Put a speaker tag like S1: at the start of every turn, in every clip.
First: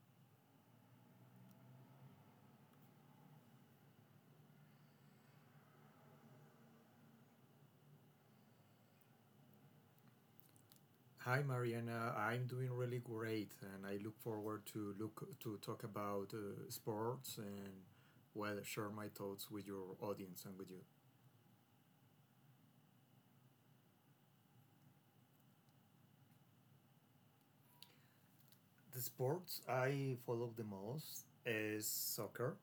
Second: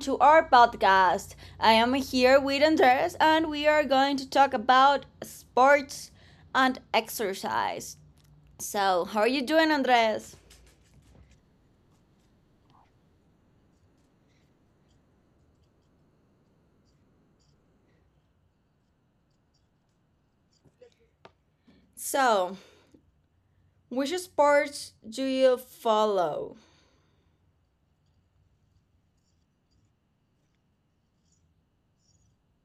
S1: to our podcast. I am here with Andres, and we are going to talk about sports and exercise. So, how are you doing, Andres?
S2: Hi, Mariana. I'm doing really great, and I look forward to look to talk about sports and well, share my thoughts with your audience and with you.
S1: So, which sports do you follow?
S2: The sports I follow the most is soccer.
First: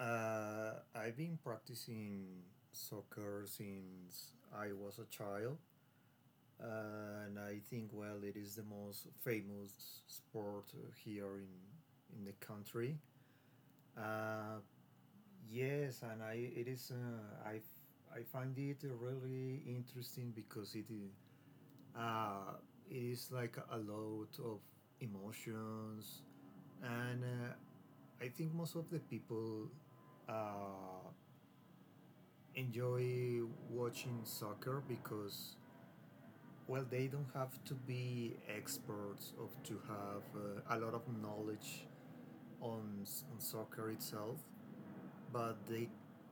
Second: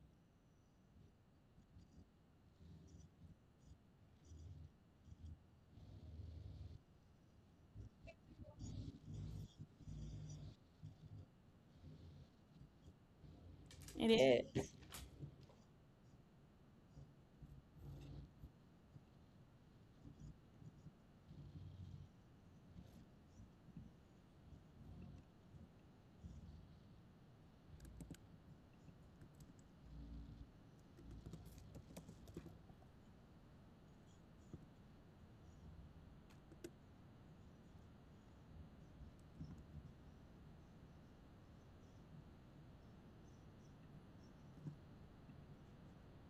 S2: I've been practicing soccer since I was a child, uh, and I think well, it is the most famous sport here in the country.
S1: It
S2: Uh,
S1: is.
S2: Yes, and I it is I find it really interesting because uh, it is like a lot of emotions, and I think most of the people uh, enjoy watching soccer because well, they don't have to be experts or to have a lot of knowledge on on soccer itself, but they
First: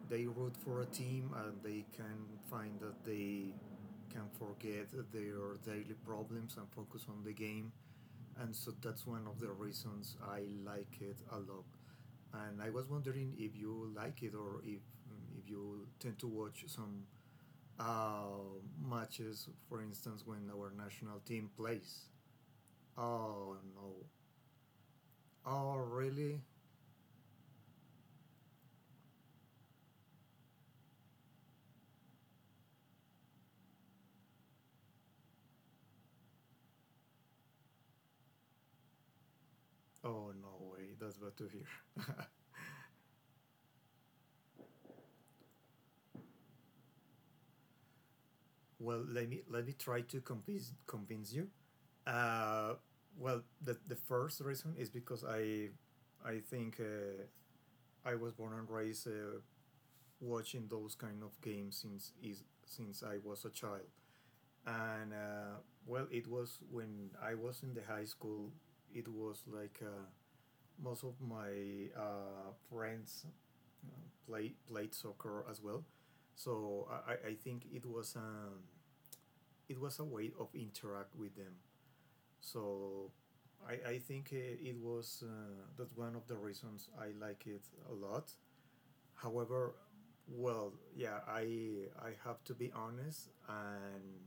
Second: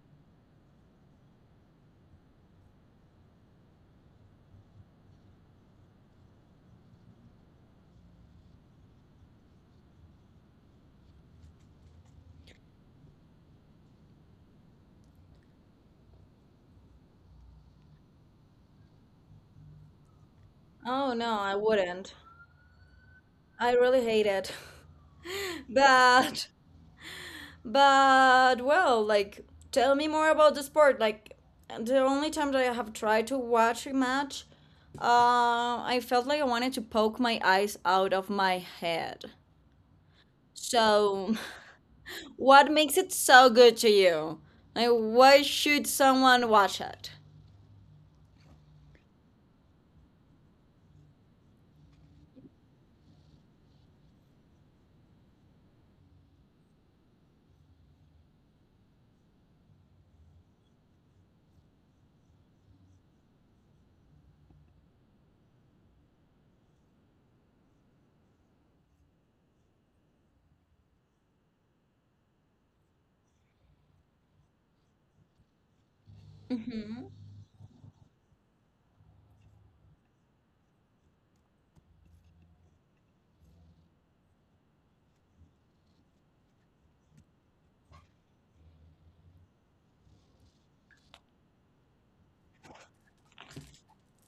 S2: root for a team and they can find that they can forget their daily problems and focus on the game, and so that's one of the reasons I like it a lot. And I was wondering if you like it, or if you tend to watch some uh, matches, for instance when our
S1: Oh
S2: national
S1: no,
S2: team
S1: I
S2: plays.
S1: wouldn't.
S2: Oh
S1: I
S2: no.
S1: really hate it.
S2: Oh really?
S1: But But well, like tell me more about the sport. Like the only time that I have tried to watch a match, I felt like I wanted to poke my eyes out of my head.
S2: Oh no way, that's bad
S1: So,
S2: to hear
S1: what makes it so good to you? Like, why should someone watch it?
S2: Well, let me try to convince you. Uh, well, the first reason is because I think I was born and raised watching those kind of games since I was a child, and well, it was when I was in the high school. It was like most of my friends uh, played soccer as well, so
S1: Mm-hmm.
S2: I think it was a way of interact with them. So I think it was that's one of the reasons I like it a lot. However, well, yeah, I have to be honest, and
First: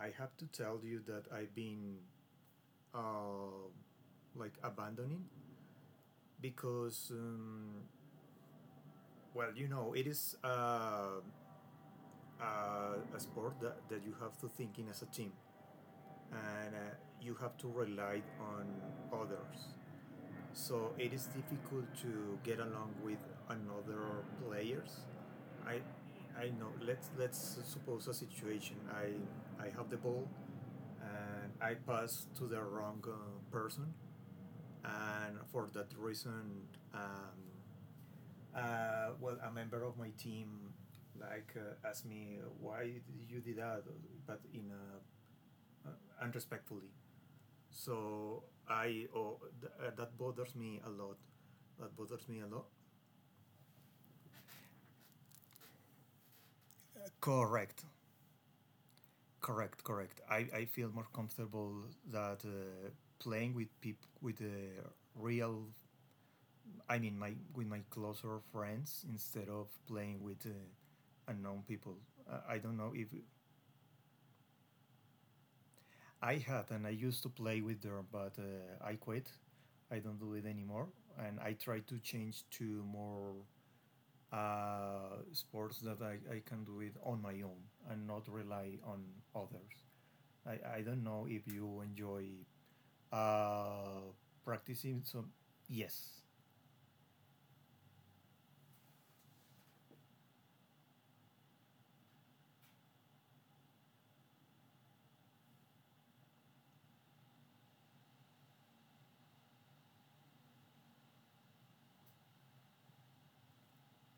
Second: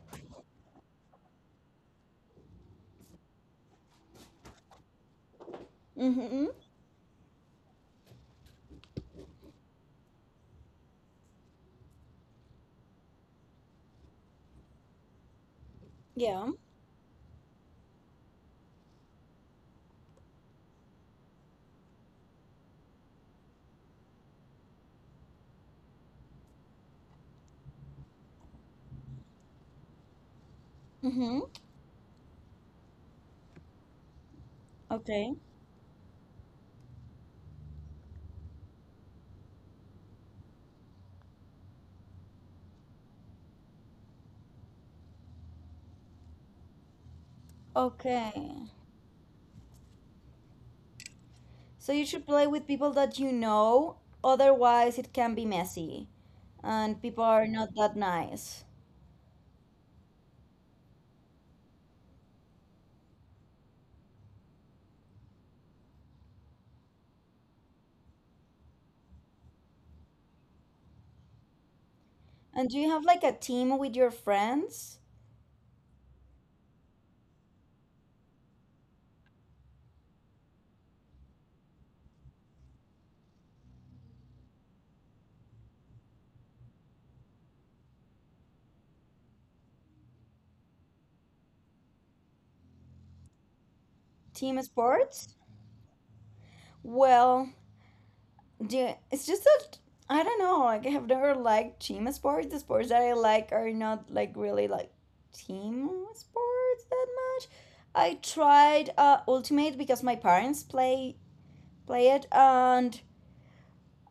S2: I have to tell you that I've been uh, like abandoning,
S1: Mm-hmm.
S2: because well, you know, it is a sport that you have to think in as a team,
S1: Yeah.
S2: and you have to rely on others, so it is difficult to get along with another players. I I know. Let's suppose a situation. I have the ball
S1: Mm-hmm.
S2: and I pass to the wrong person, and
S1: Okay.
S2: for that reason, um, well, a member of my team like asked me why you did that, but in a uh, unrespectfully. So
S1: Okay.
S2: that bothers me a lot. That
S1: So you
S2: bothers
S1: should
S2: me a
S1: play
S2: lot.
S1: with people that you know, otherwise it can be messy and people are not
S2: Correct,
S1: that nice.
S2: correct. I feel more comfortable that playing with people with the real. I mean, my with my closer friends instead of playing with unknown people. I
S1: And
S2: don't
S1: do
S2: know
S1: you
S2: if
S1: have like a team with your friends?
S2: I had, and I used to play with them, but I quit. I don't do it anymore, and I try to change to more sports that I can do it on my own and not rely on others. I don't know if you enjoy uh,
S1: Team
S2: practicing some.
S1: sports?
S2: Yes.
S1: Well, do it's just that I don't know, like I've never liked team sports. The sports that I like are not like really like team sports that much. I tried Ultimate because my parents play it and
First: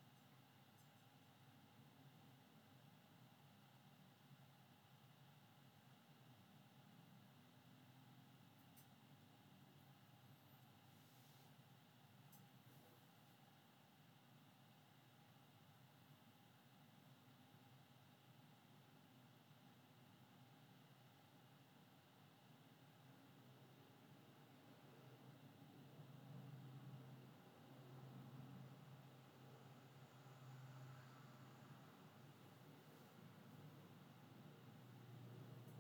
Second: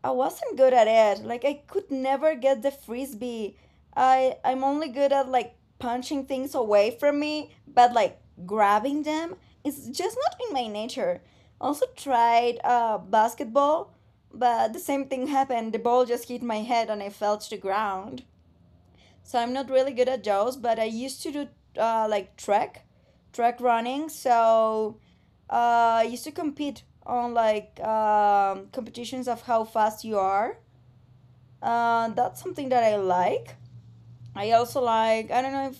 S1: I wasn't good at it. Like I could never get the frisbee. I'm only good at like punching things away from me, but like grabbing them is just not in my nature. Also tried basketball, but the same thing happened. The ball just hit my head and I fell to the ground. So I'm not really good at those, but I used to do like track running. So I used to compete on like competitions of how fast you are, that's something that I like. I also like, I don't know if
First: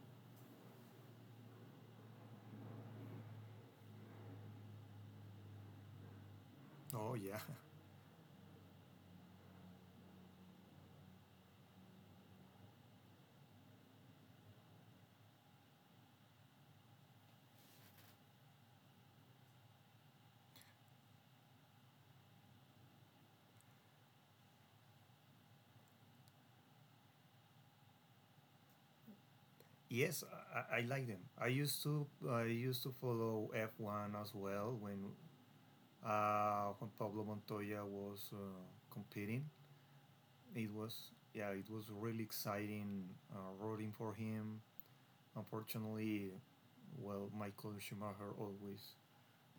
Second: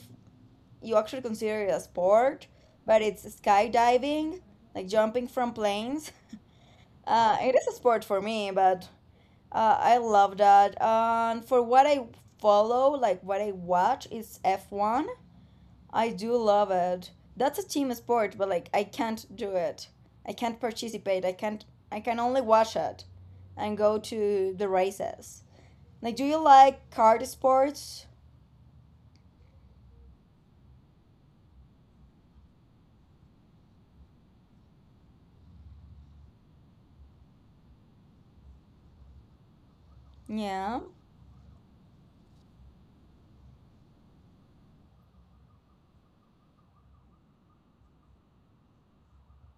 S1: you actually consider it a sport, but it's skydiving, like jumping from planes.
S2: Oh yeah.
S1: It is a sport for me, but I love that. And for what I follow, like what I watch, is F1. I do love it. That's a team sport, but like I can't do it. I can't participate. I can't, I can only watch it and go to the races. Like, do you like card sports?
S2: Yes, I like them. I used to follow F1 as well when Pablo Montoya was competing. It
S1: Yeah,
S2: was Yeah, it was really exciting rooting for him. Unfortunately, well, Michael Schumacher always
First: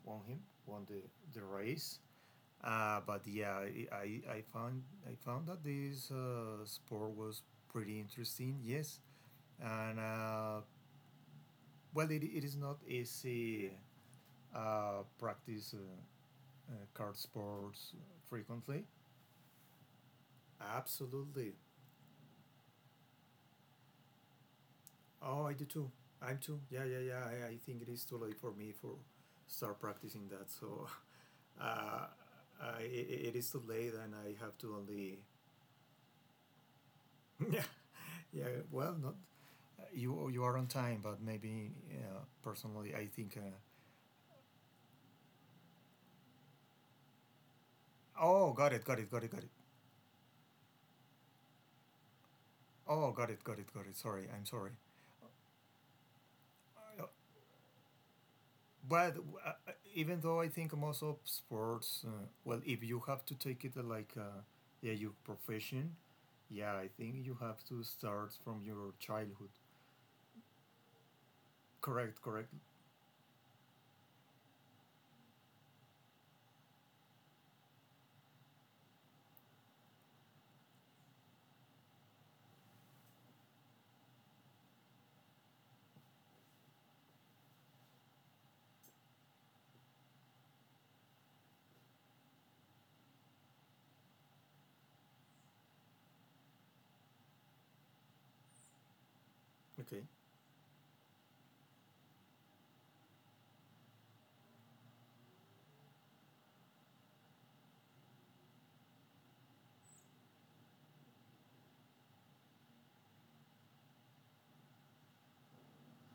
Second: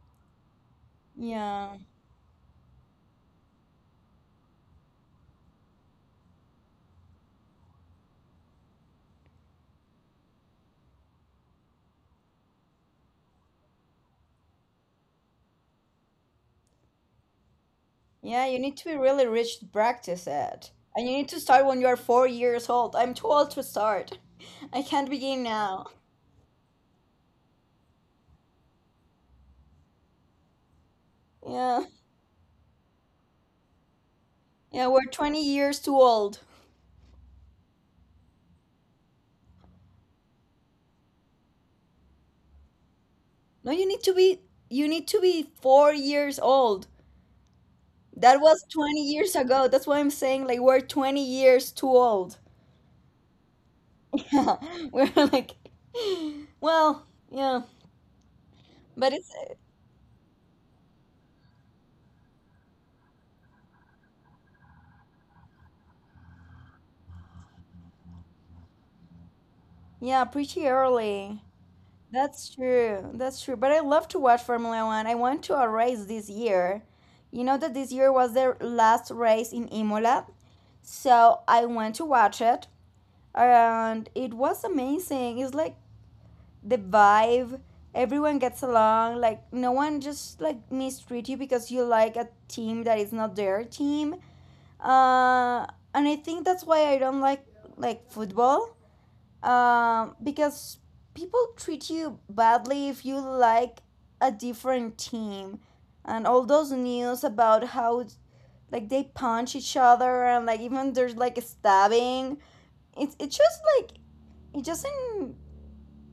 S2: won him, won the, the
S1: yeah,
S2: race. But yeah, I found that this sport was pretty interesting. Yes, and well, it is not easy practice card sports
S1: yeah. You need
S2: frequently.
S1: to be really rich to practice it, and you need to
S2: Absolutely.
S1: start when you are 4 years old. I'm too old to start. I can't begin
S2: Oh, I do
S1: now.
S2: too. I'm too. Yeah, yeah, yeah. I think it is too late for me for start practicing that. So
S1: Yeah,
S2: uh, it it is too late, and I have to
S1: yeah. We're
S2: only
S1: 20 years too old.
S2: Yeah, yeah. Well, not you. You are on time, but maybe personally, I think.
S1: No, you need to be. You need to be 4 years old. That
S2: Oh,
S1: was
S2: got it, got
S1: twenty
S2: it, got it,
S1: years
S2: got it.
S1: ago. That's why I'm saying like we're 20 years too old.
S2: Oh, got it, got it, got it. Sorry, I'm
S1: Yeah,
S2: sorry.
S1: we're like, well,
S2: Uh,
S1: yeah. But
S2: But
S1: it's
S2: even though I think most of sports, well, if you have to take it like, yeah, your profession, yeah, I think you have to start from your childhood.
S1: Yeah, pretty early.
S2: Correct, correct.
S1: That's true. That's true. But I love to watch Formula One. I went to a race this year. You know that this year was their last race in Imola. So I went to watch it and it was amazing. It's like the vibe. Everyone gets along. Like no one just like mistreat you because you like a team that is not their team. Uh, and I think that's why I don't like football,
S2: Okay.
S1: because people treat you badly if you like a different team and all those news about how like they punch each other and like even there's like a stabbing, it's just like it doesn't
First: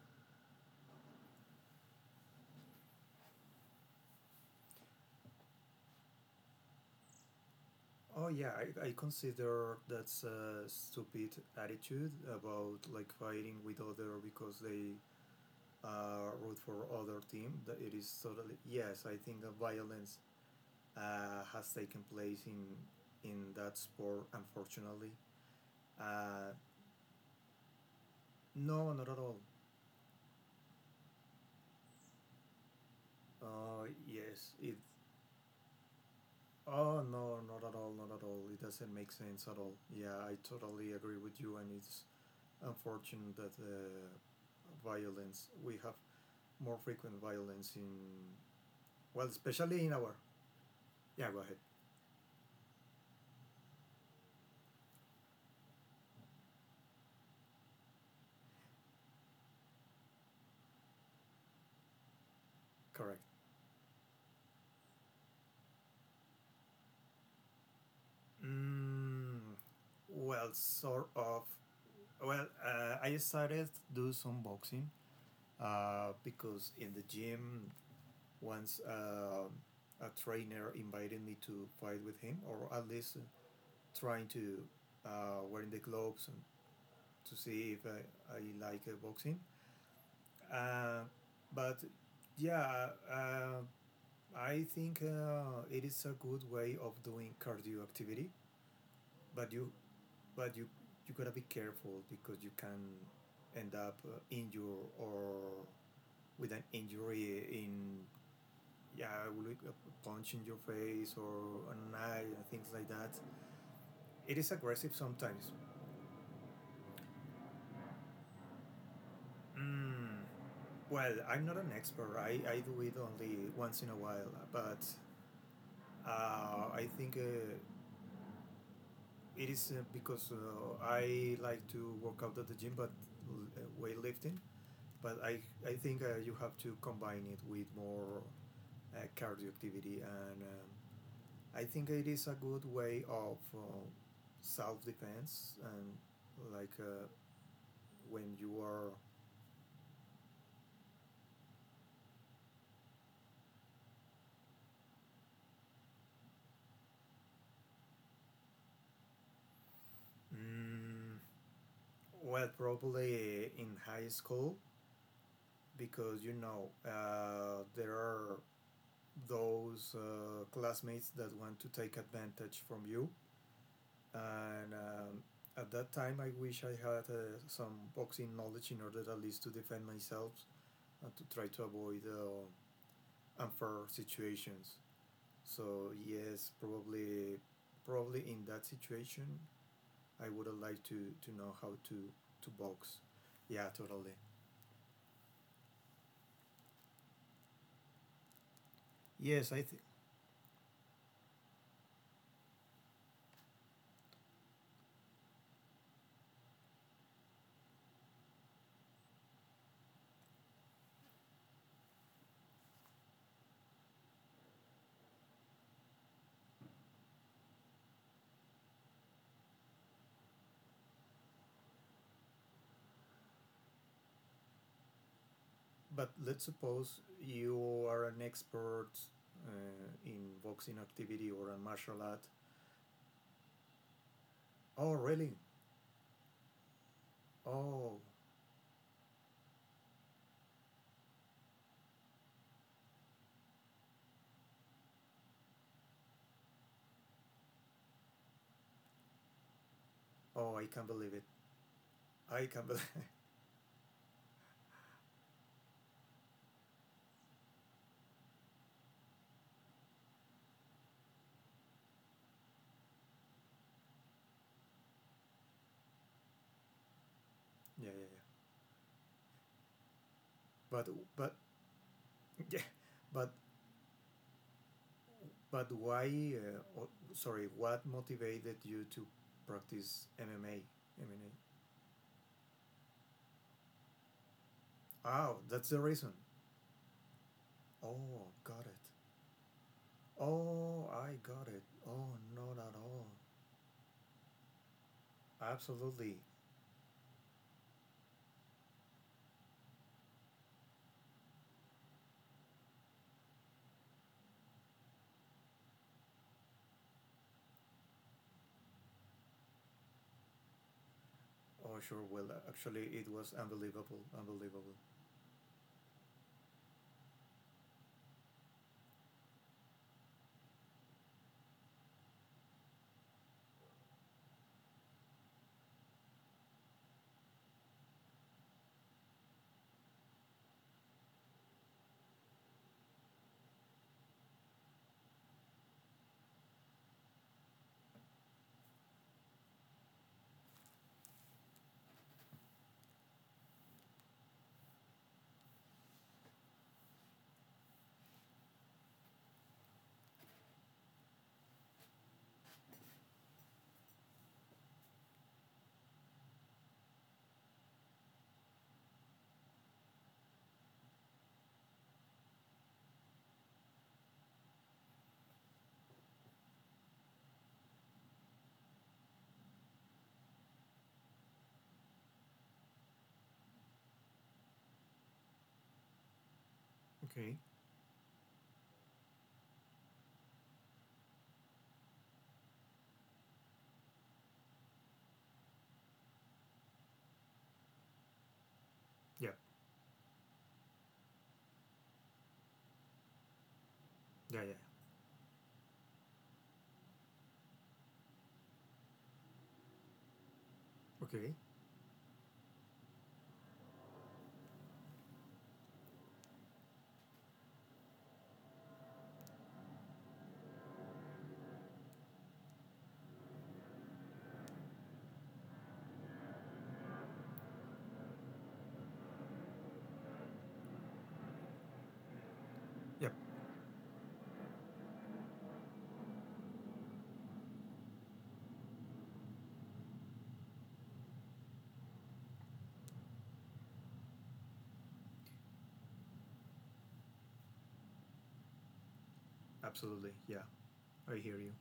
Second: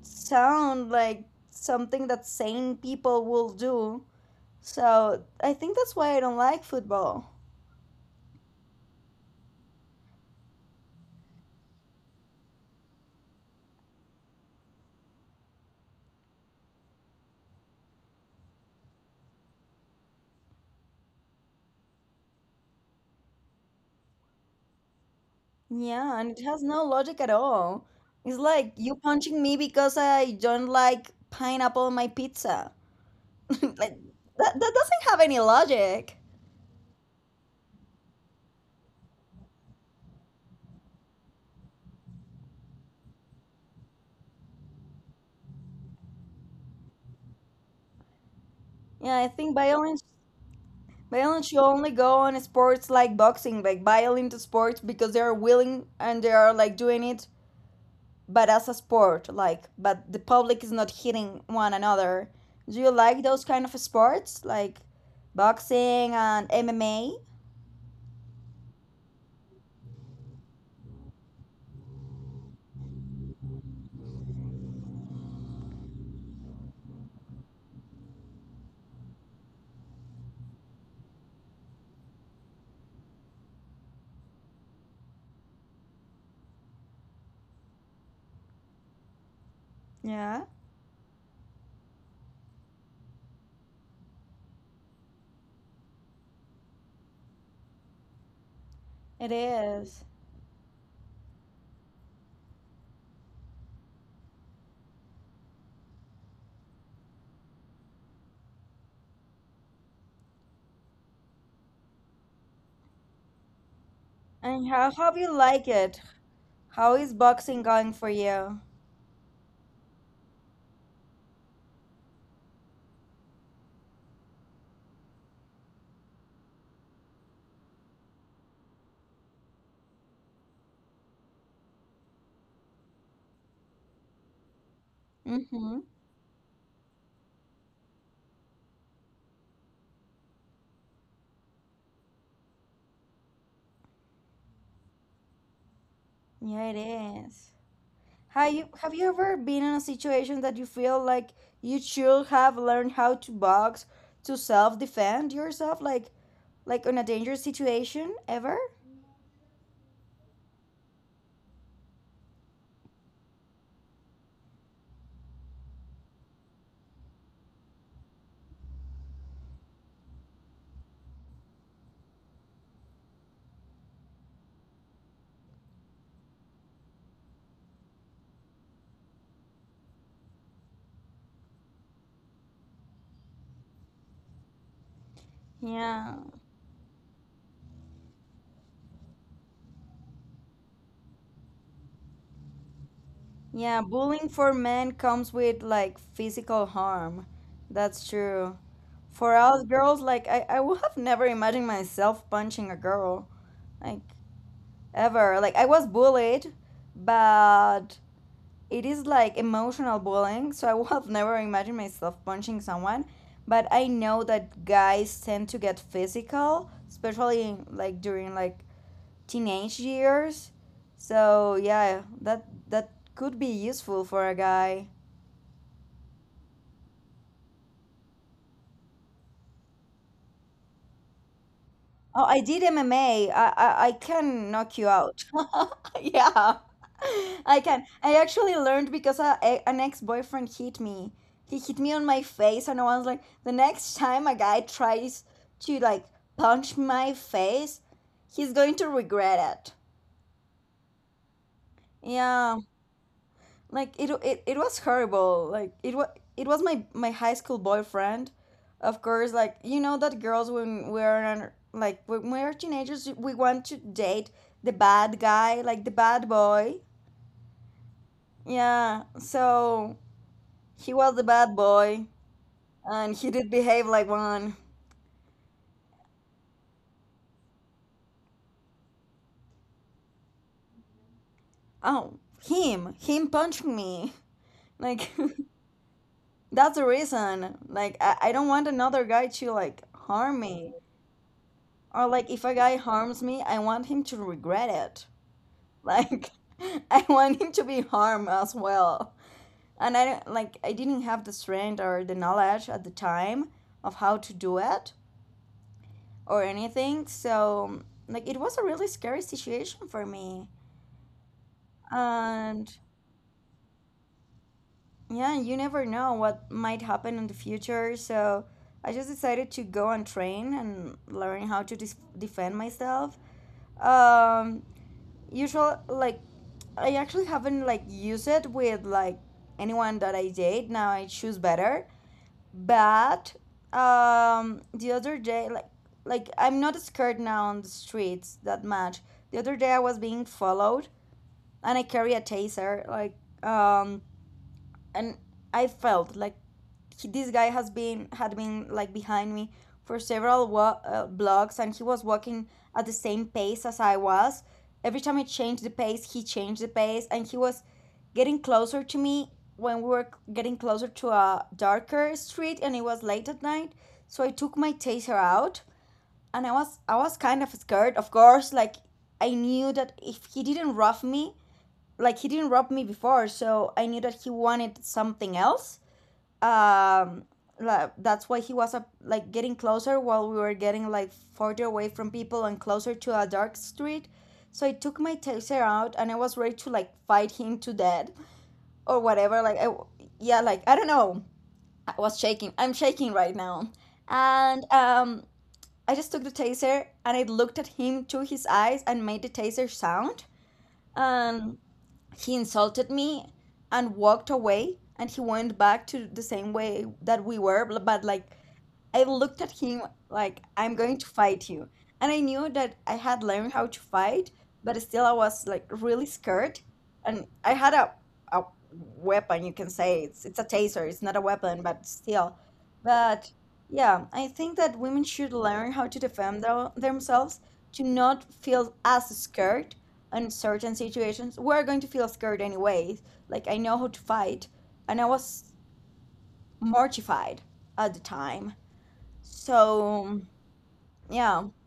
S1: sound like something that sane people will do, so I think that's why I don't like football.
S2: Oh yeah, I consider that's a stupid attitude about like fighting with other because they root for other team. That it is totally yes. I think that violence has taken place in that sport. Unfortunately,
S1: Yeah, and it
S2: uh,
S1: has no logic at all. It's like
S2: no,
S1: you
S2: not at all.
S1: punching me because I don't like pineapple on my pizza. Like
S2: Yes,
S1: that,
S2: it.
S1: doesn't have any logic.
S2: Oh no, not at all, not at all. It doesn't make sense at all. Yeah, I totally agree with you, and it's unfortunate that violence we have more frequent violence in
S1: Yeah,
S2: well,
S1: I think
S2: especially in our. Yeah. Go
S1: violence
S2: ahead.
S1: should only go on sports like boxing, like violent sports because they are willing and they are like doing it, but as a sport, like but the public is not hitting one another. Do you
S2: Correct.
S1: like those kind of sports? Like boxing and MMA?
S2: Mm, well, sort of. Well, I started to do some boxing because in the gym once a trainer invited me to fight with him, or at least trying to wearing the gloves and to see if I like boxing.
S1: Yeah,
S2: Uh, but yeah, I think it is a good way of doing cardio activity,
S1: it
S2: but you
S1: is.
S2: but you you gotta be careful because you can end up injured or with an injury in, yeah, like a punch in your face or an eye and things like that. It is
S1: And how
S2: aggressive
S1: have you
S2: sometimes.
S1: like it? How is boxing going for you?
S2: Mm. Well, I'm not an expert. I do it only once in a while, but I think it is because I like to work out at the gym, but weightlifting. But
S1: Mm-hmm.
S2: I think you have to combine it with more cardio activity, and I think it is a good way of self defense and
S1: Yeah, it
S2: like
S1: is.
S2: when
S1: Have
S2: you
S1: you, have
S2: are.
S1: you ever been in a situation that you feel like you should have learned how to box to self defend yourself, like in a dangerous situation ever?
S2: mm, well, probably in high school, because you know there are those classmates that want to take advantage from you, and at that time I wish I had some boxing knowledge in order at least to defend myself and to try to avoid unfair situations. So
S1: Yeah,
S2: yes, probably in that situation I would have liked to know how to box. Yeah,
S1: yeah.
S2: totally.
S1: Bullying for men comes with like physical harm. That's true. For
S2: Yes, I
S1: us
S2: think.
S1: girls, like I would have never imagined myself punching a girl, like ever. Like I was bullied, but it is like emotional bullying. So I would have never imagined myself punching someone, but I know that guys tend to get physical, especially during teenage years. So yeah, that could be useful for a guy.
S2: But let's suppose you are an expert uh, in boxing activity or a martial art.
S1: Oh, I did MMA. I can knock you
S2: Oh,
S1: out.
S2: really?
S1: Yeah, I can.
S2: Oh,
S1: I actually learned because an ex-boyfriend hit me. He hit me on my face, and I was like, the next time a guy tries to like punch my face, he's going to regret it.
S2: oh, I can't believe it. I
S1: Yeah.
S2: can, but
S1: Like it was horrible, like it was my my high school boyfriend. Of course, like you know that girls when we're like when we're teenagers, we want to date the bad guy, like the bad boy.
S2: yeah, yeah, yeah.
S1: Yeah, so
S2: But
S1: he was the
S2: but
S1: bad boy
S2: yeah,
S1: and
S2: but
S1: he did behave like one.
S2: but why? Or, sorry, what motivated you to practice MMA? MMA.
S1: Oh, him punched me, like
S2: Oh, that's the reason.
S1: that's the reason. Like
S2: Oh,
S1: I don't
S2: got
S1: want
S2: it.
S1: another guy to like harm me.
S2: Oh, I got it.
S1: Or
S2: Oh,
S1: like if a
S2: not at
S1: guy
S2: all.
S1: harms me, I want him to regret it.
S2: Absolutely.
S1: Like I want him to be harmed as well. And I don't- like I didn't have the strength or the knowledge at the time of how to do it or anything. So like it was a really scary situation for me.
S2: Oh, sure. Well,
S1: And
S2: actually, it was unbelievable. Unbelievable.
S1: yeah, you never know what might happen in the future. So I just decided to go and train and learn how to defend myself. Um, Usually, like I actually haven't like used it with like anyone that I date. Now I choose better. But the other day, like I'm not scared now on the streets that much. The other day I was being followed and I carry a taser, like um and I felt like this guy has been had been like behind me for several blocks and he was walking at the same pace as I was. Every time I changed the pace, he changed the pace, and he was getting closer to me when we were getting closer to a darker street and it was late at night. So I took my taser out and I was kind of scared. Of course, like I knew that if he didn't rob me, like he didn't rob me before, so I knew that he wanted something else. um
S2: Okay.
S1: that's why he was like getting closer while we were getting like further away from people and closer to a dark street. So I took my taser out and I was ready to like fight him to death or
S2: Yeah.
S1: whatever. Yeah, like I don't know. I was shaking. I'm shaking right now.
S2: Yeah. Yeah.
S1: And I just took the taser and I looked at him to his eyes and made the taser sound,
S2: Okay.
S1: and he insulted me and walked away and he went back to the same way that we were. But like I looked at him like I'm going to fight you, and I knew that I had learned how to fight, but still I was like really scared. And I had a weapon. You can say it's a taser, it's not a weapon, but still
S2: Yep.
S1: but yeah, I think that women should learn how to defend themselves, to not feel as scared. Uncertain situations, we're going to feel scared anyways. Like I know how to fight, and I was mortified at the time.
S2: Absolutely.
S1: So
S2: Yeah. I hear
S1: yeah,
S2: you.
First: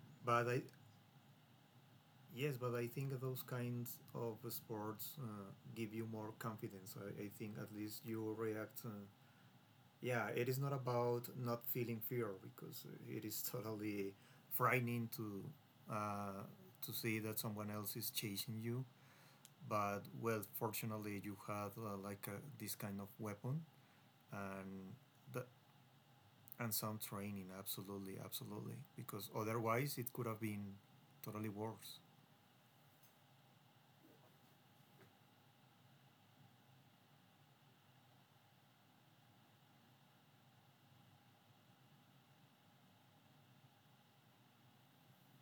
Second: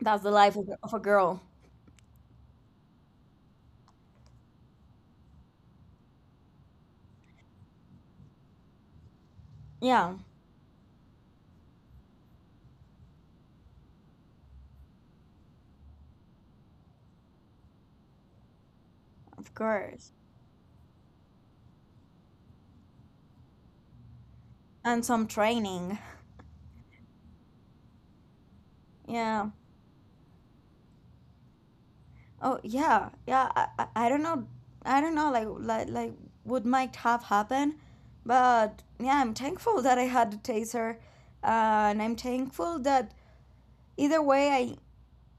S1: that's the
S2: But
S1: life
S2: I,
S1: of, of a girl.
S2: Yes, but I think those kinds of sports give you more confidence. I think at least you react.
S1: Yeah,
S2: Yeah, it is not about not feeling fear because it is totally frightening uh, to see that someone else is chasing you.
S1: of
S2: But
S1: course,
S2: well, fortunately, you have like this kind of weapon and
S1: and some
S2: the,
S1: training.
S2: and some training. Absolutely, absolutely, because
S1: Yeah.
S2: otherwise it could have been totally worse.
S1: Oh yeah, yeah. I don't know. I don't know. Like would might have happened, but yeah, I'm thankful that I had the taser, uh, and I'm thankful that either way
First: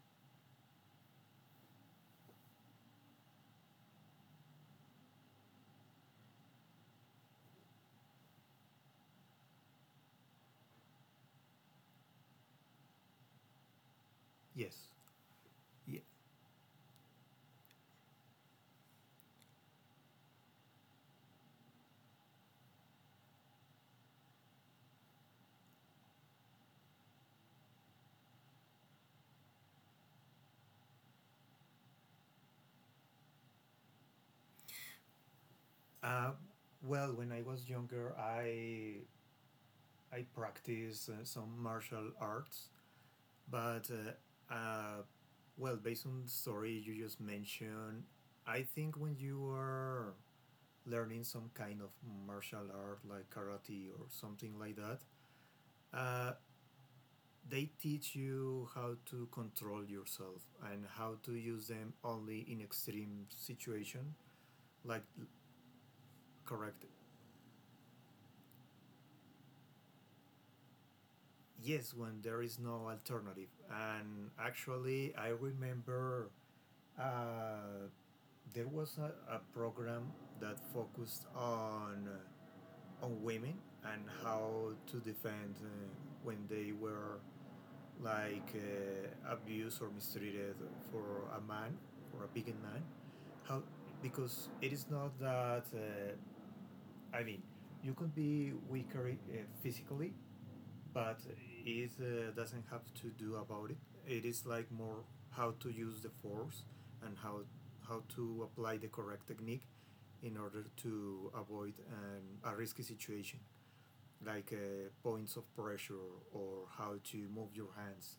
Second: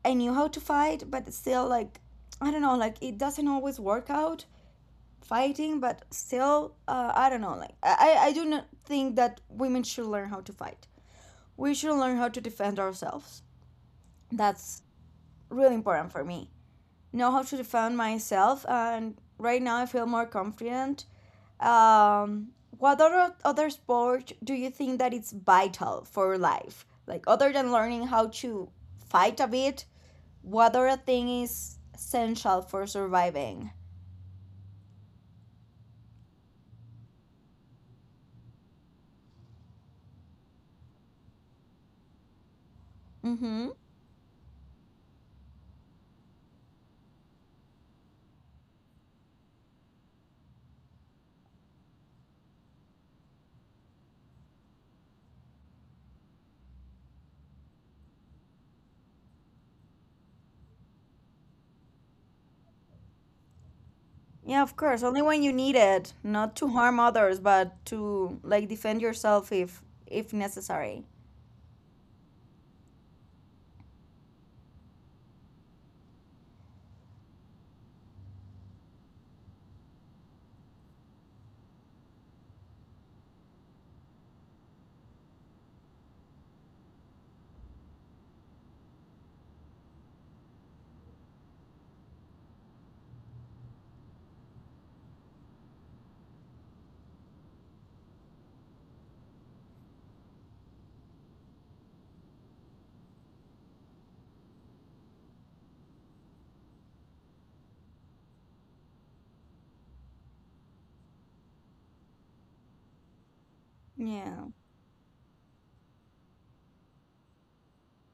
S1: I knew how to fight, but still, like, I don't know, like, it doesn't always work out fighting, but still, I don't know, like, I do not think that women should learn how to fight. We should learn how to defend ourselves. That's
S2: Yes.
S1: really important for me. Know how to defend myself, and right now I feel more confident. Um, what other sport do you think that it's vital for life? Like other than learning how to fight a bit, what other thing is essential for surviving?
S2: Uh, well, when I was younger, I practiced some martial arts,
S1: Mm-hmm.
S2: but well, based on the story you just mentioned, I think when you are learning some kind of martial art like karate or something like that, uh, they teach you how to control yourself and how to use them only in extreme situation,
S1: Yeah, of
S2: like
S1: course. Only when you need it, not to
S2: correct.
S1: harm others, but to like defend yourself if necessary.
S2: Yes, when there is no alternative. And actually, I remember uh, there was a program that focused on women and how to defend when they were like abused or mistreated for a man or a vegan man. How, because it is not that I mean, you could be weaker physically, but it doesn't have to do about it. It is like more how to use the force and how to apply the correct technique in order to avoid a risky situation,
S1: Yeah.
S2: like points of pressure or how to move your hands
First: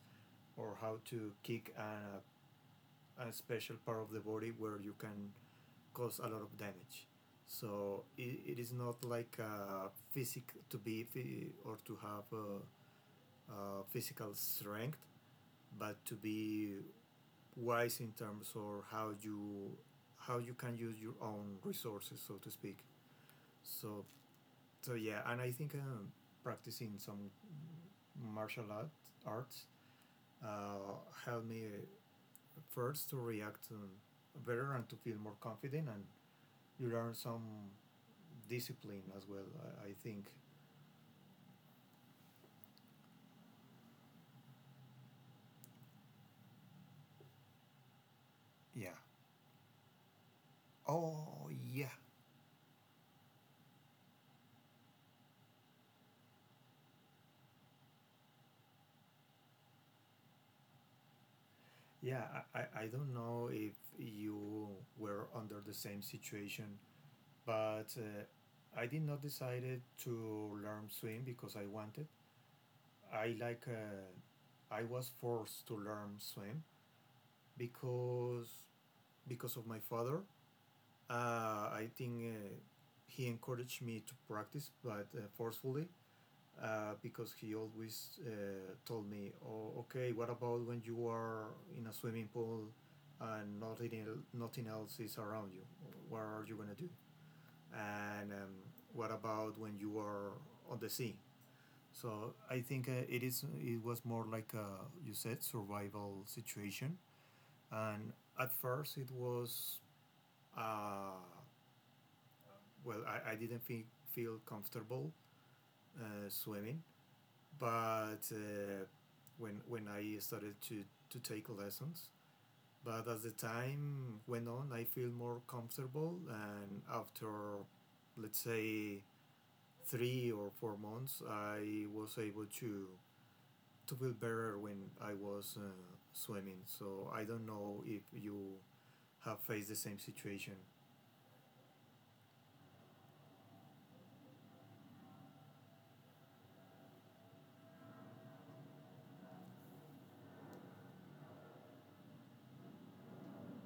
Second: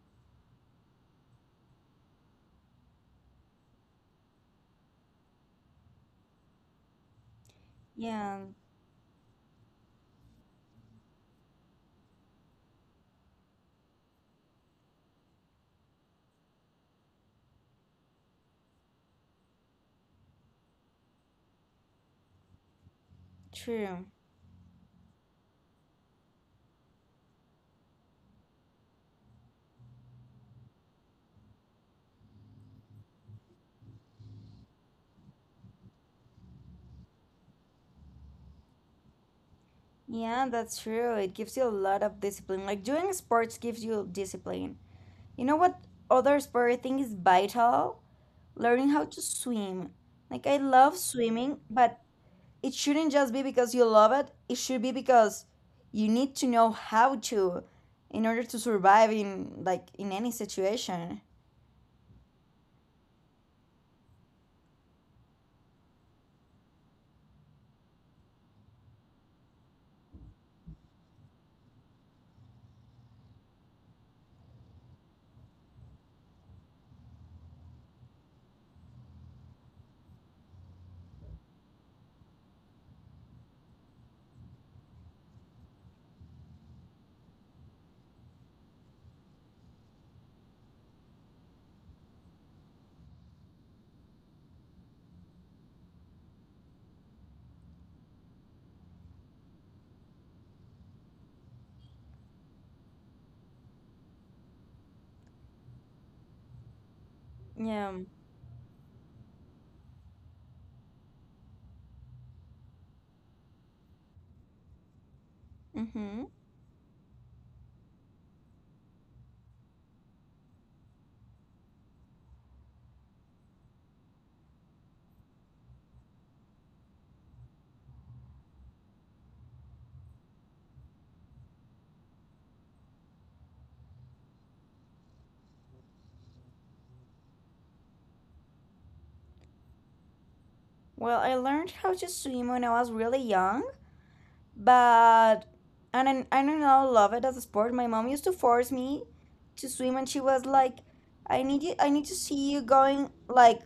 S2: or how to kick a special part of the body where you can cause a lot of damage. So
S1: Yeah.
S2: it is not like physic to be or to have physical strength, but to be wise in terms of how you can use your own resources, so to speak. So
S1: True.
S2: yeah, and I think practicing some martial art, arts uh, helped me first to react better and to feel more confident, and you learn some discipline as well. I think.
S1: Yeah, that's true. It gives you a lot of discipline. Like doing sports gives you discipline. You know what other sport I think is vital? Learning
S2: Yeah.
S1: how to swim. Like I love
S2: Oh
S1: swimming,
S2: yeah.
S1: but it shouldn't just be because you love it, it should be because you need to know how to, in order to survive in like in any situation.
S2: Yeah. I don't know if you were under the same situation, but I did not decided to learn swim because I wanted. I like. I was forced to learn swim because because of my father. I think he encouraged me to practice, but forcefully, because he always told me, "Oh, okay. What about when you are in a swimming pool and nothing else is around you? What are you gonna do? And What about when you are on the sea?" So I think it is. It was more like a, you said survival situation,
S1: Yeah,
S2: and at first it was. Uh, well, I didn't think, feel comfortable
S1: mm-hmm.
S2: swimming, but when I started to take lessons, but as the time went on, I feel more comfortable, and after, let's say, 3 or 4 months, I was able to feel better when I was swimming. So I don't know if you have faced the same situation.
S1: Well, I learned how to swim when I was really young, but and I don't know love it as a sport. My mom used to force me to swim, and she was like, I need to see you going like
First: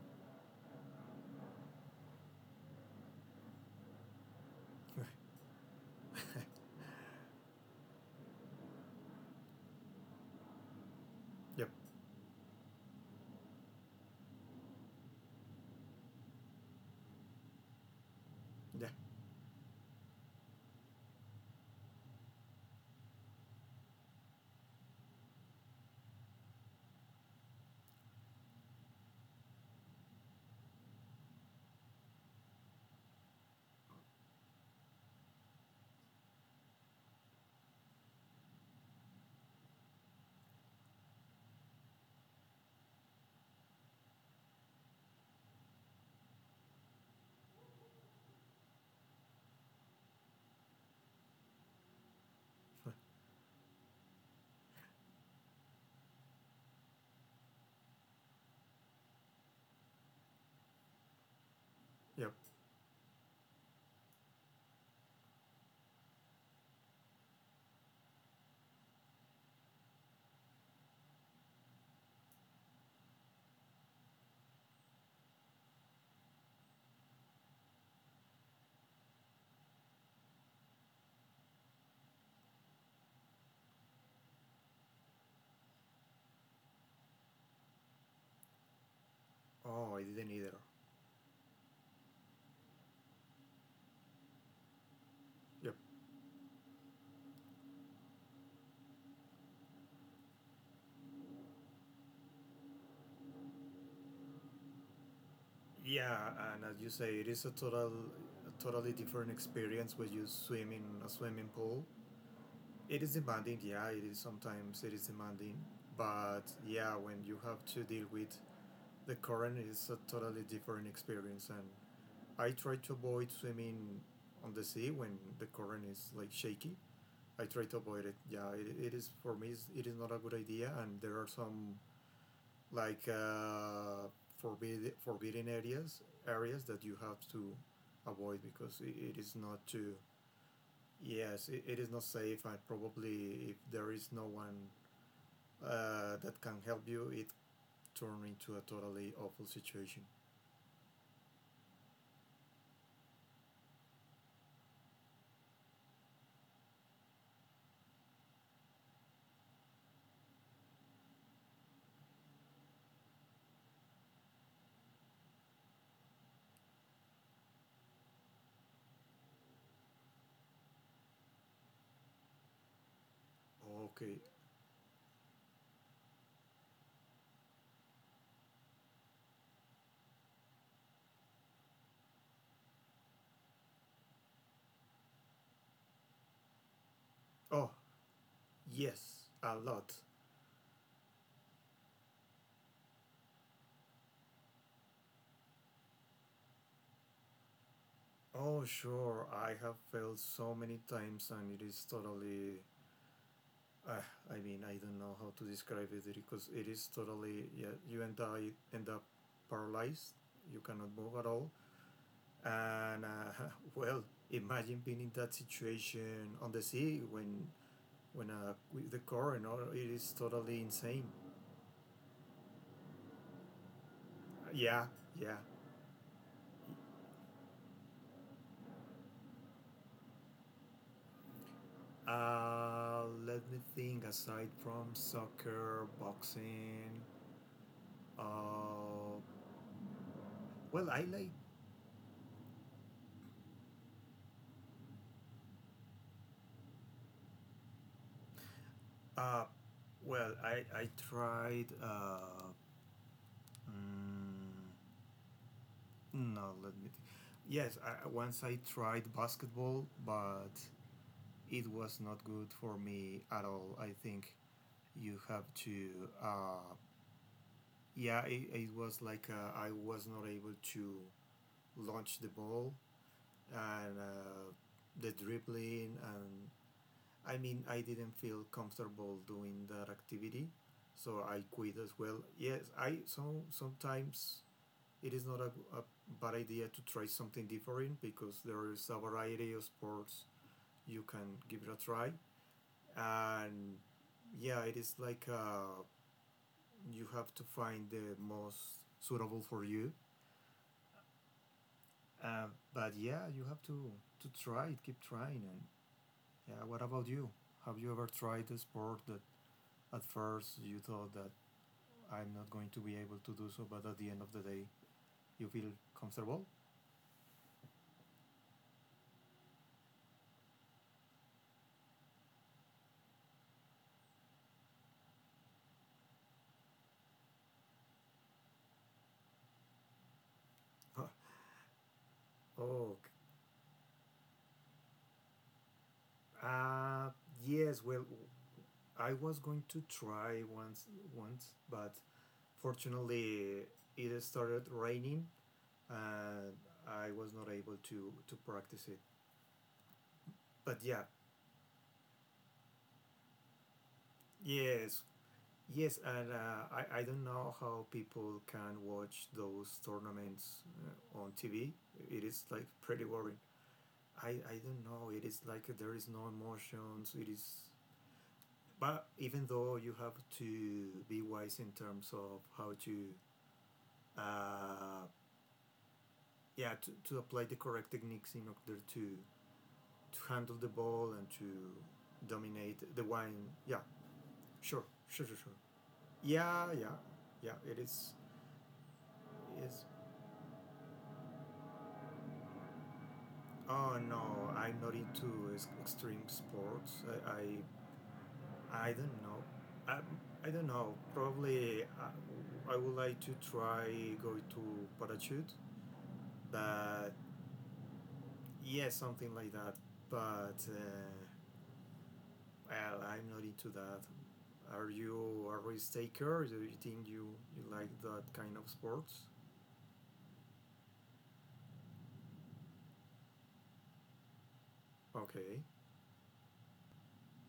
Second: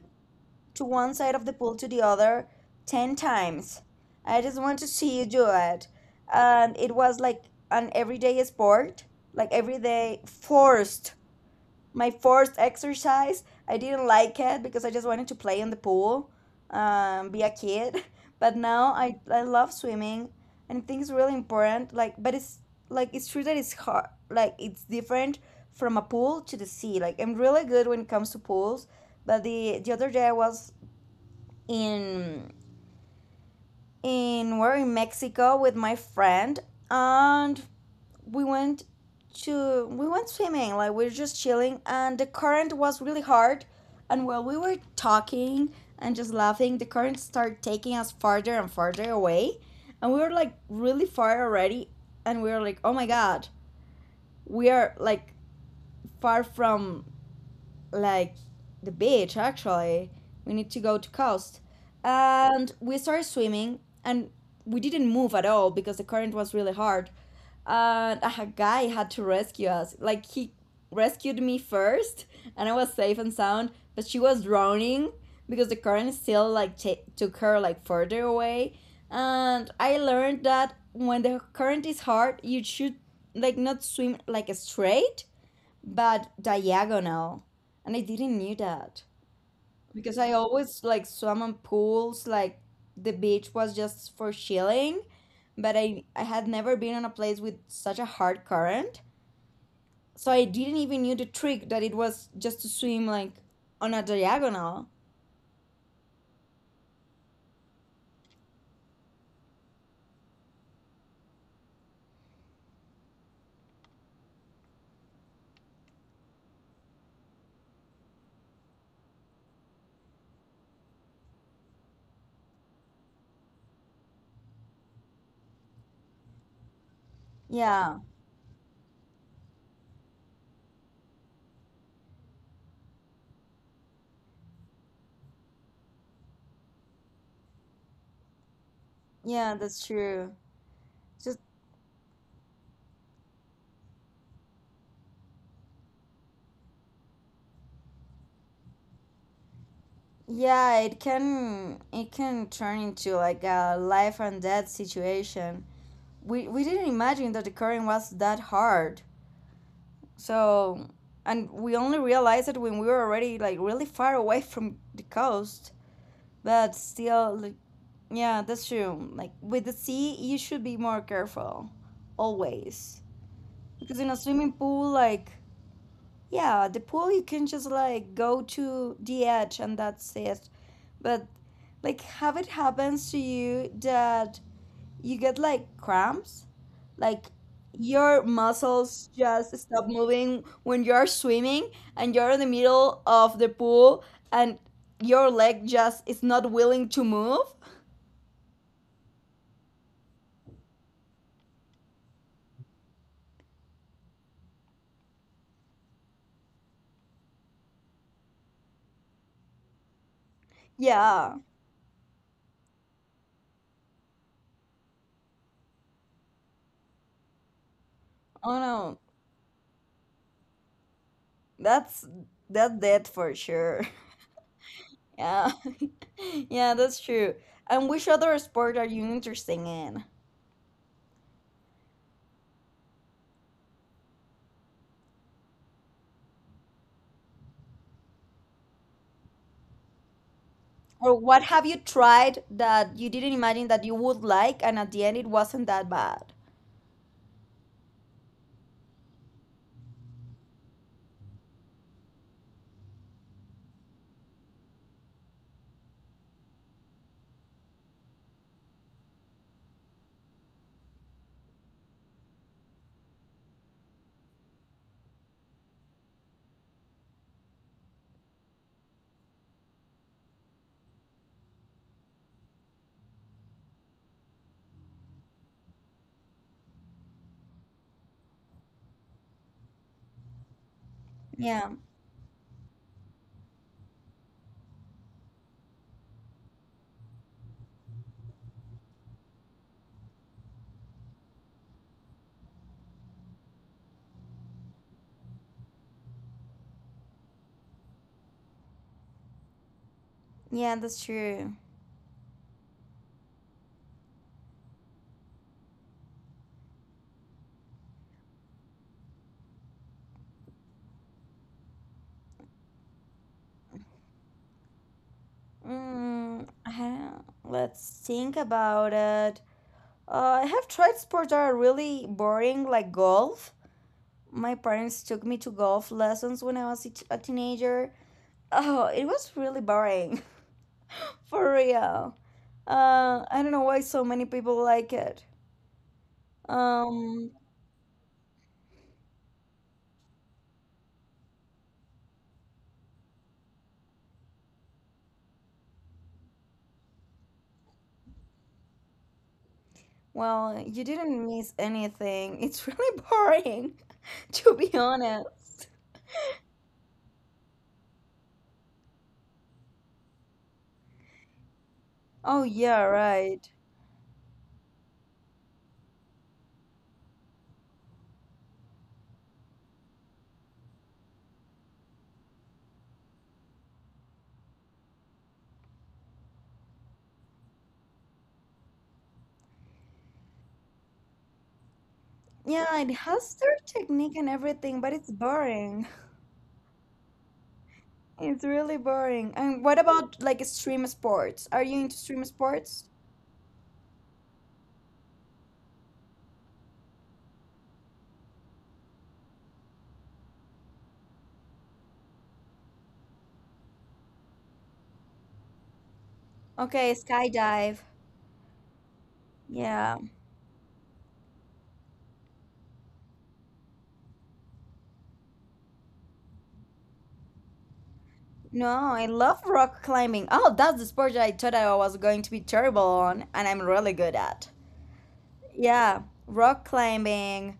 S1: to one side of the pool to the other 10 times. I just want to see you do it. And it was like an everyday sport, like every day forced,
S2: Yep.
S1: my forced exercise. I didn't like it because I just wanted to play in the pool, be a kid. But
S2: Yeah.
S1: now I love swimming, and I think it's really important. Like, but it's like it's true that it's hard, like it's different from a pool to the sea. Like, I'm really good when it comes to pools. But the other day I was in in, we're in Mexico with my friend, and we went to, we went swimming. Like we were just chilling, and the current was really hard. And while we were talking and just laughing, the current started taking us farther and farther away, and we were like really far already. And we were like, oh my god, we are like far from, like, the beach actually. We need to go to coast.
S2: Yep.
S1: And we started swimming, and we didn't move at all because the current was really hard. And a guy had to rescue us. Like he rescued me first and I was safe and sound, but she was drowning because the current still like took her like further away. And I learned that when the current is hard, you should like not swim like straight but diagonal. And I didn't knew that
S2: Oh, I
S1: because
S2: didn't
S1: I
S2: either.
S1: always like swam on pools, like the beach was just for chilling,
S2: Yep.
S1: but I had never been on a place with such a hard current. So I didn't even knew the trick that it was just to swim like on a diagonal.
S2: Yeah, and as you say, it is a a totally different experience when you swim in a swimming pool. It is demanding, yeah. It is Sometimes it is demanding, but yeah, when you have to deal with the current, it's a totally different experience. And I try to avoid swimming on the sea when the current is like shaky. I try to
S1: Yeah,
S2: avoid it. Yeah, it is for me. It is not a good idea, and there are some like forbidden areas that you have to avoid because it is
S1: yeah,
S2: not
S1: that's
S2: too
S1: true. Just
S2: yes it is not safe and probably if there is no one that can help you it turn into a totally awful situation.
S1: yeah, it can, it can turn into like a life and death situation. We didn't imagine that the current was that hard. So, and we only realized it when we were already like really far away from the coast. But still, like, yeah, that's true. Like with the sea, you should be more careful always, because in a
S2: Okay.
S1: swimming pool, like, yeah, the pool you can just like go to the edge and that's it. But like, have it happens to you that you get like cramps, like
S2: Oh
S1: your muscles
S2: yes, a
S1: just stop
S2: lot.
S1: moving when you're swimming and you're in the middle of the pool, and your leg just is not willing to move.
S2: Oh sure, I have failed so many times and it is totally uh, I mean, I don't know how to describe it because it is totally yeah. You end up paralyzed. You cannot move at
S1: Yeah.
S2: all. And well, imagine being in that situation on the sea when
S1: Oh
S2: with
S1: no,
S2: the current. Or it is totally insane.
S1: that's, that's dead for sure.
S2: Yeah, yeah.
S1: Yeah. Yeah, that's true. And which other sport are you interested in,
S2: Let me think. Aside from soccer, boxing. Uh, well, I
S1: or
S2: like.
S1: what have you tried that you didn't imagine that you would like, and at the end it wasn't that bad?
S2: Uh, well, I tried. Mm, no, let me Think. Yes, I, once I tried basketball, but it was not good for me at all. I think you have to. Uh, yeah, it was like I was not able to launch the ball and the dribbling, and I mean, I didn't feel comfortable doing that activity, so I
S1: Yeah,
S2: quit as well. Yes, I so sometimes it is not a, a bad idea to try something different because there is a variety of sports you can give it a try and yeah it is like you have to find the most suitable for you
S1: yeah, that's true.
S2: uh, but yeah you have to try it, keep trying and yeah what about you, have you ever tried a sport that at first you thought that I'm not going to be able to do so, but at the end of the day you feel
S1: Mm,
S2: comfortable?
S1: let's think about it. I have tried sports that are really boring, like golf. My parents took me to golf lessons when I was a a teenager. Oh, it was really boring, for real.
S2: Oh.
S1: I don't know why so many people like it.
S2: uh,
S1: Um,
S2: yes well, I was going to try once, but fortunately it started raining and I was not able to practice it.
S1: well, you
S2: But yeah,
S1: didn't miss anything. It's really boring, to be
S2: yes,
S1: honest.
S2: yes, and I don't know how people can watch those tournaments on TV. It
S1: Oh,
S2: is like
S1: yeah,
S2: pretty
S1: right.
S2: worrying. I don't know. It is like there is no emotions. It is. But even though you have to be wise in terms of how to uh, yeah to apply the correct techniques in order to handle the ball and to
S1: Yeah, it
S2: dominate the
S1: has
S2: wine
S1: their
S2: yeah
S1: technique and everything, but
S2: sure
S1: it's
S2: sure sure sure
S1: boring.
S2: yeah yeah yeah it is
S1: It's really boring. And what
S2: yes.
S1: about like extreme sports? Are you into extreme sports?
S2: Oh no, I'm not into extreme sports. I don't know, I, I don't know, probably I would like to try going to parachute
S1: Okay,
S2: but
S1: skydive.
S2: yeah something like that
S1: Yeah.
S2: but well, I'm not into that. Are you a risk taker? Do you think you like that
S1: No,
S2: kind of
S1: I
S2: sports?
S1: love rock climbing. Oh, that's the sport that I thought I was going to be terrible on, and I'm really good at.
S2: Okay.
S1: Yeah, rock climbing.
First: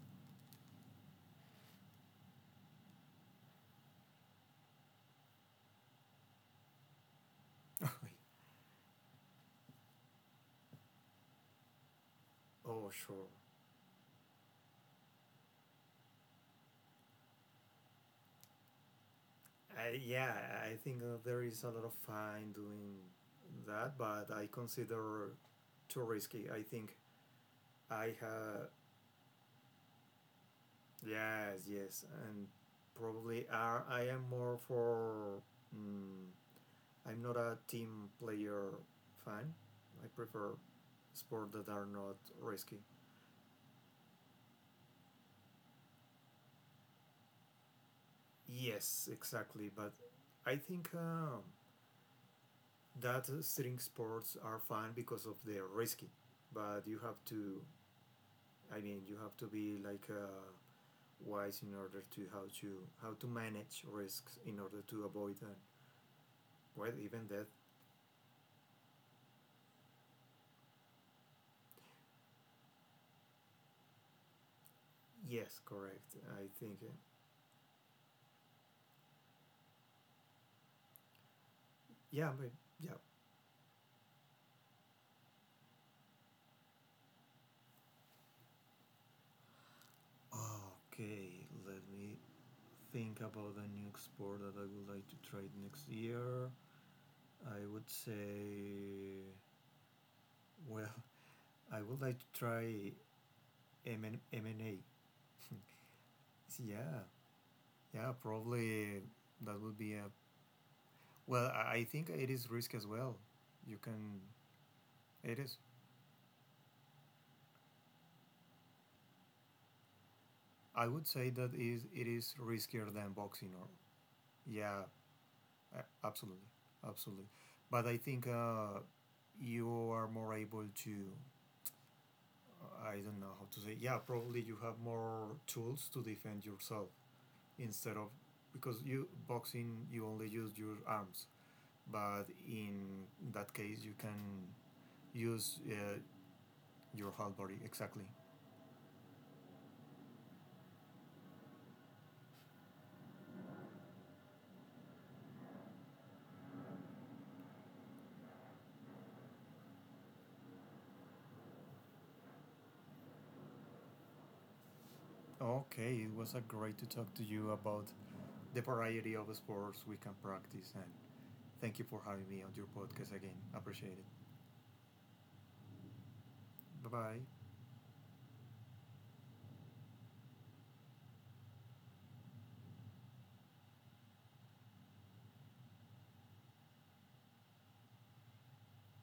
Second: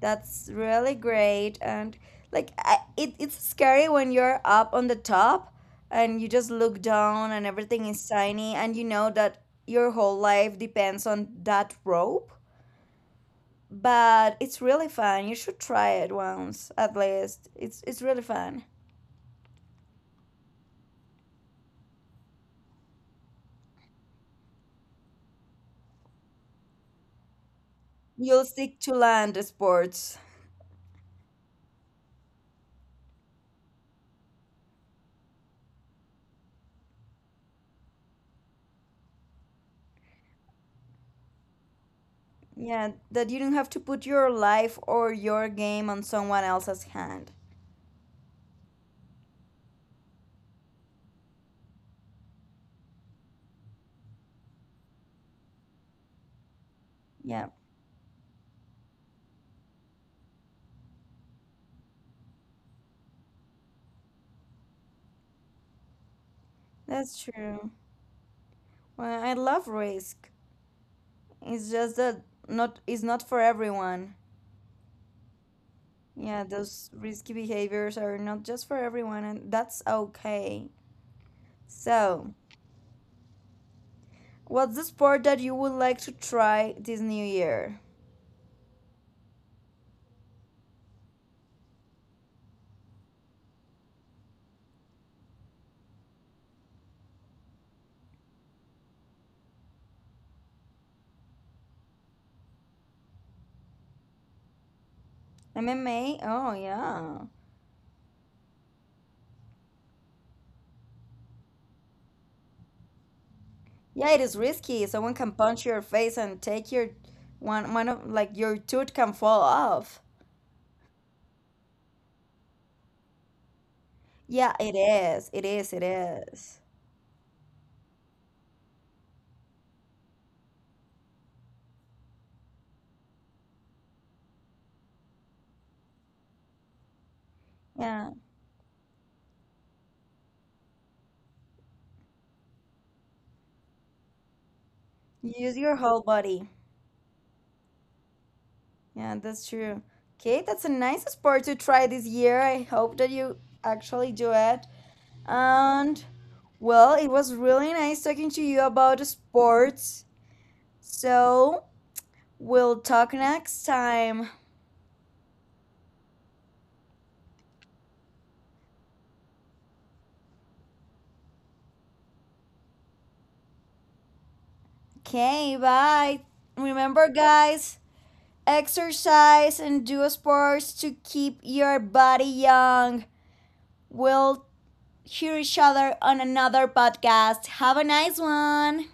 S1: That's really great. And like, I, it's scary when you're up on the top and you just look down and everything is tiny, and you know that your whole life depends on that rope,
S2: Oh, sure.
S1: but it's really fun. You should try it once at least. It's really fun.
S2: I, yeah, I think that there is a lot of fun doing that, but I consider too risky. I think I
S1: You'll
S2: have
S1: stick to land sports.
S2: yes, yes, and probably are, I am more for. Mm, I'm not a team player fan. I prefer sports that are not risky.
S1: Yeah, that you don't have to put your life or your game on someone else's hand.
S2: Yes, exactly. But I think that string sports are fun because of their risky. But you have
S1: Yeah,
S2: to, I mean, you have to be like wise in order to how to manage risks in order to avoid well even
S1: that's
S2: death.
S1: true. Well, I love risk. It's just that, not, it's not for everyone.
S2: Yes, correct. I
S1: Yeah,
S2: think.
S1: those risky behaviors are not just for everyone, and that's okay.
S2: Yeah,
S1: So,
S2: but yeah.
S1: what's the sport that you would like to try this new year?
S2: Okay, let me think about a new sport that I would like to try next year. I would say, well, I would like to try MMA.
S1: MMA? Oh
S2: Yeah,
S1: yeah.
S2: yeah, probably that would be a. Well, I think it is risk as well. You
S1: Yeah,
S2: can.
S1: it is risky. Someone
S2: It
S1: can
S2: is.
S1: punch your face and take your one of like your tooth can fall off.
S2: I would say that is it is riskier than boxing. Or
S1: Yeah,
S2: yeah,
S1: it is. It is. It
S2: absolutely,
S1: is.
S2: absolutely. But I think you are more able to. I don't know how to say. Yeah, probably you have more tools to defend yourself instead of
S1: Yeah.
S2: because you boxing you only use your arms but in that case you can
S1: You
S2: use
S1: use your whole body.
S2: your whole body exactly.
S1: Yeah, that's true. Okay, that's a nice sport to try this year. I hope that you actually do it. And well, it was really nice talking to you about sports. So, we'll talk next time.
S2: Okay, it was a great to talk to you about the variety of sports we can practice and thank you for having me on your podcast again, appreciate it.
S1: Okay, bye.
S2: Bye
S1: Remember,
S2: bye.
S1: guys, exercise and do sports to keep your body young. We'll hear each other on another podcast. Have a nice one.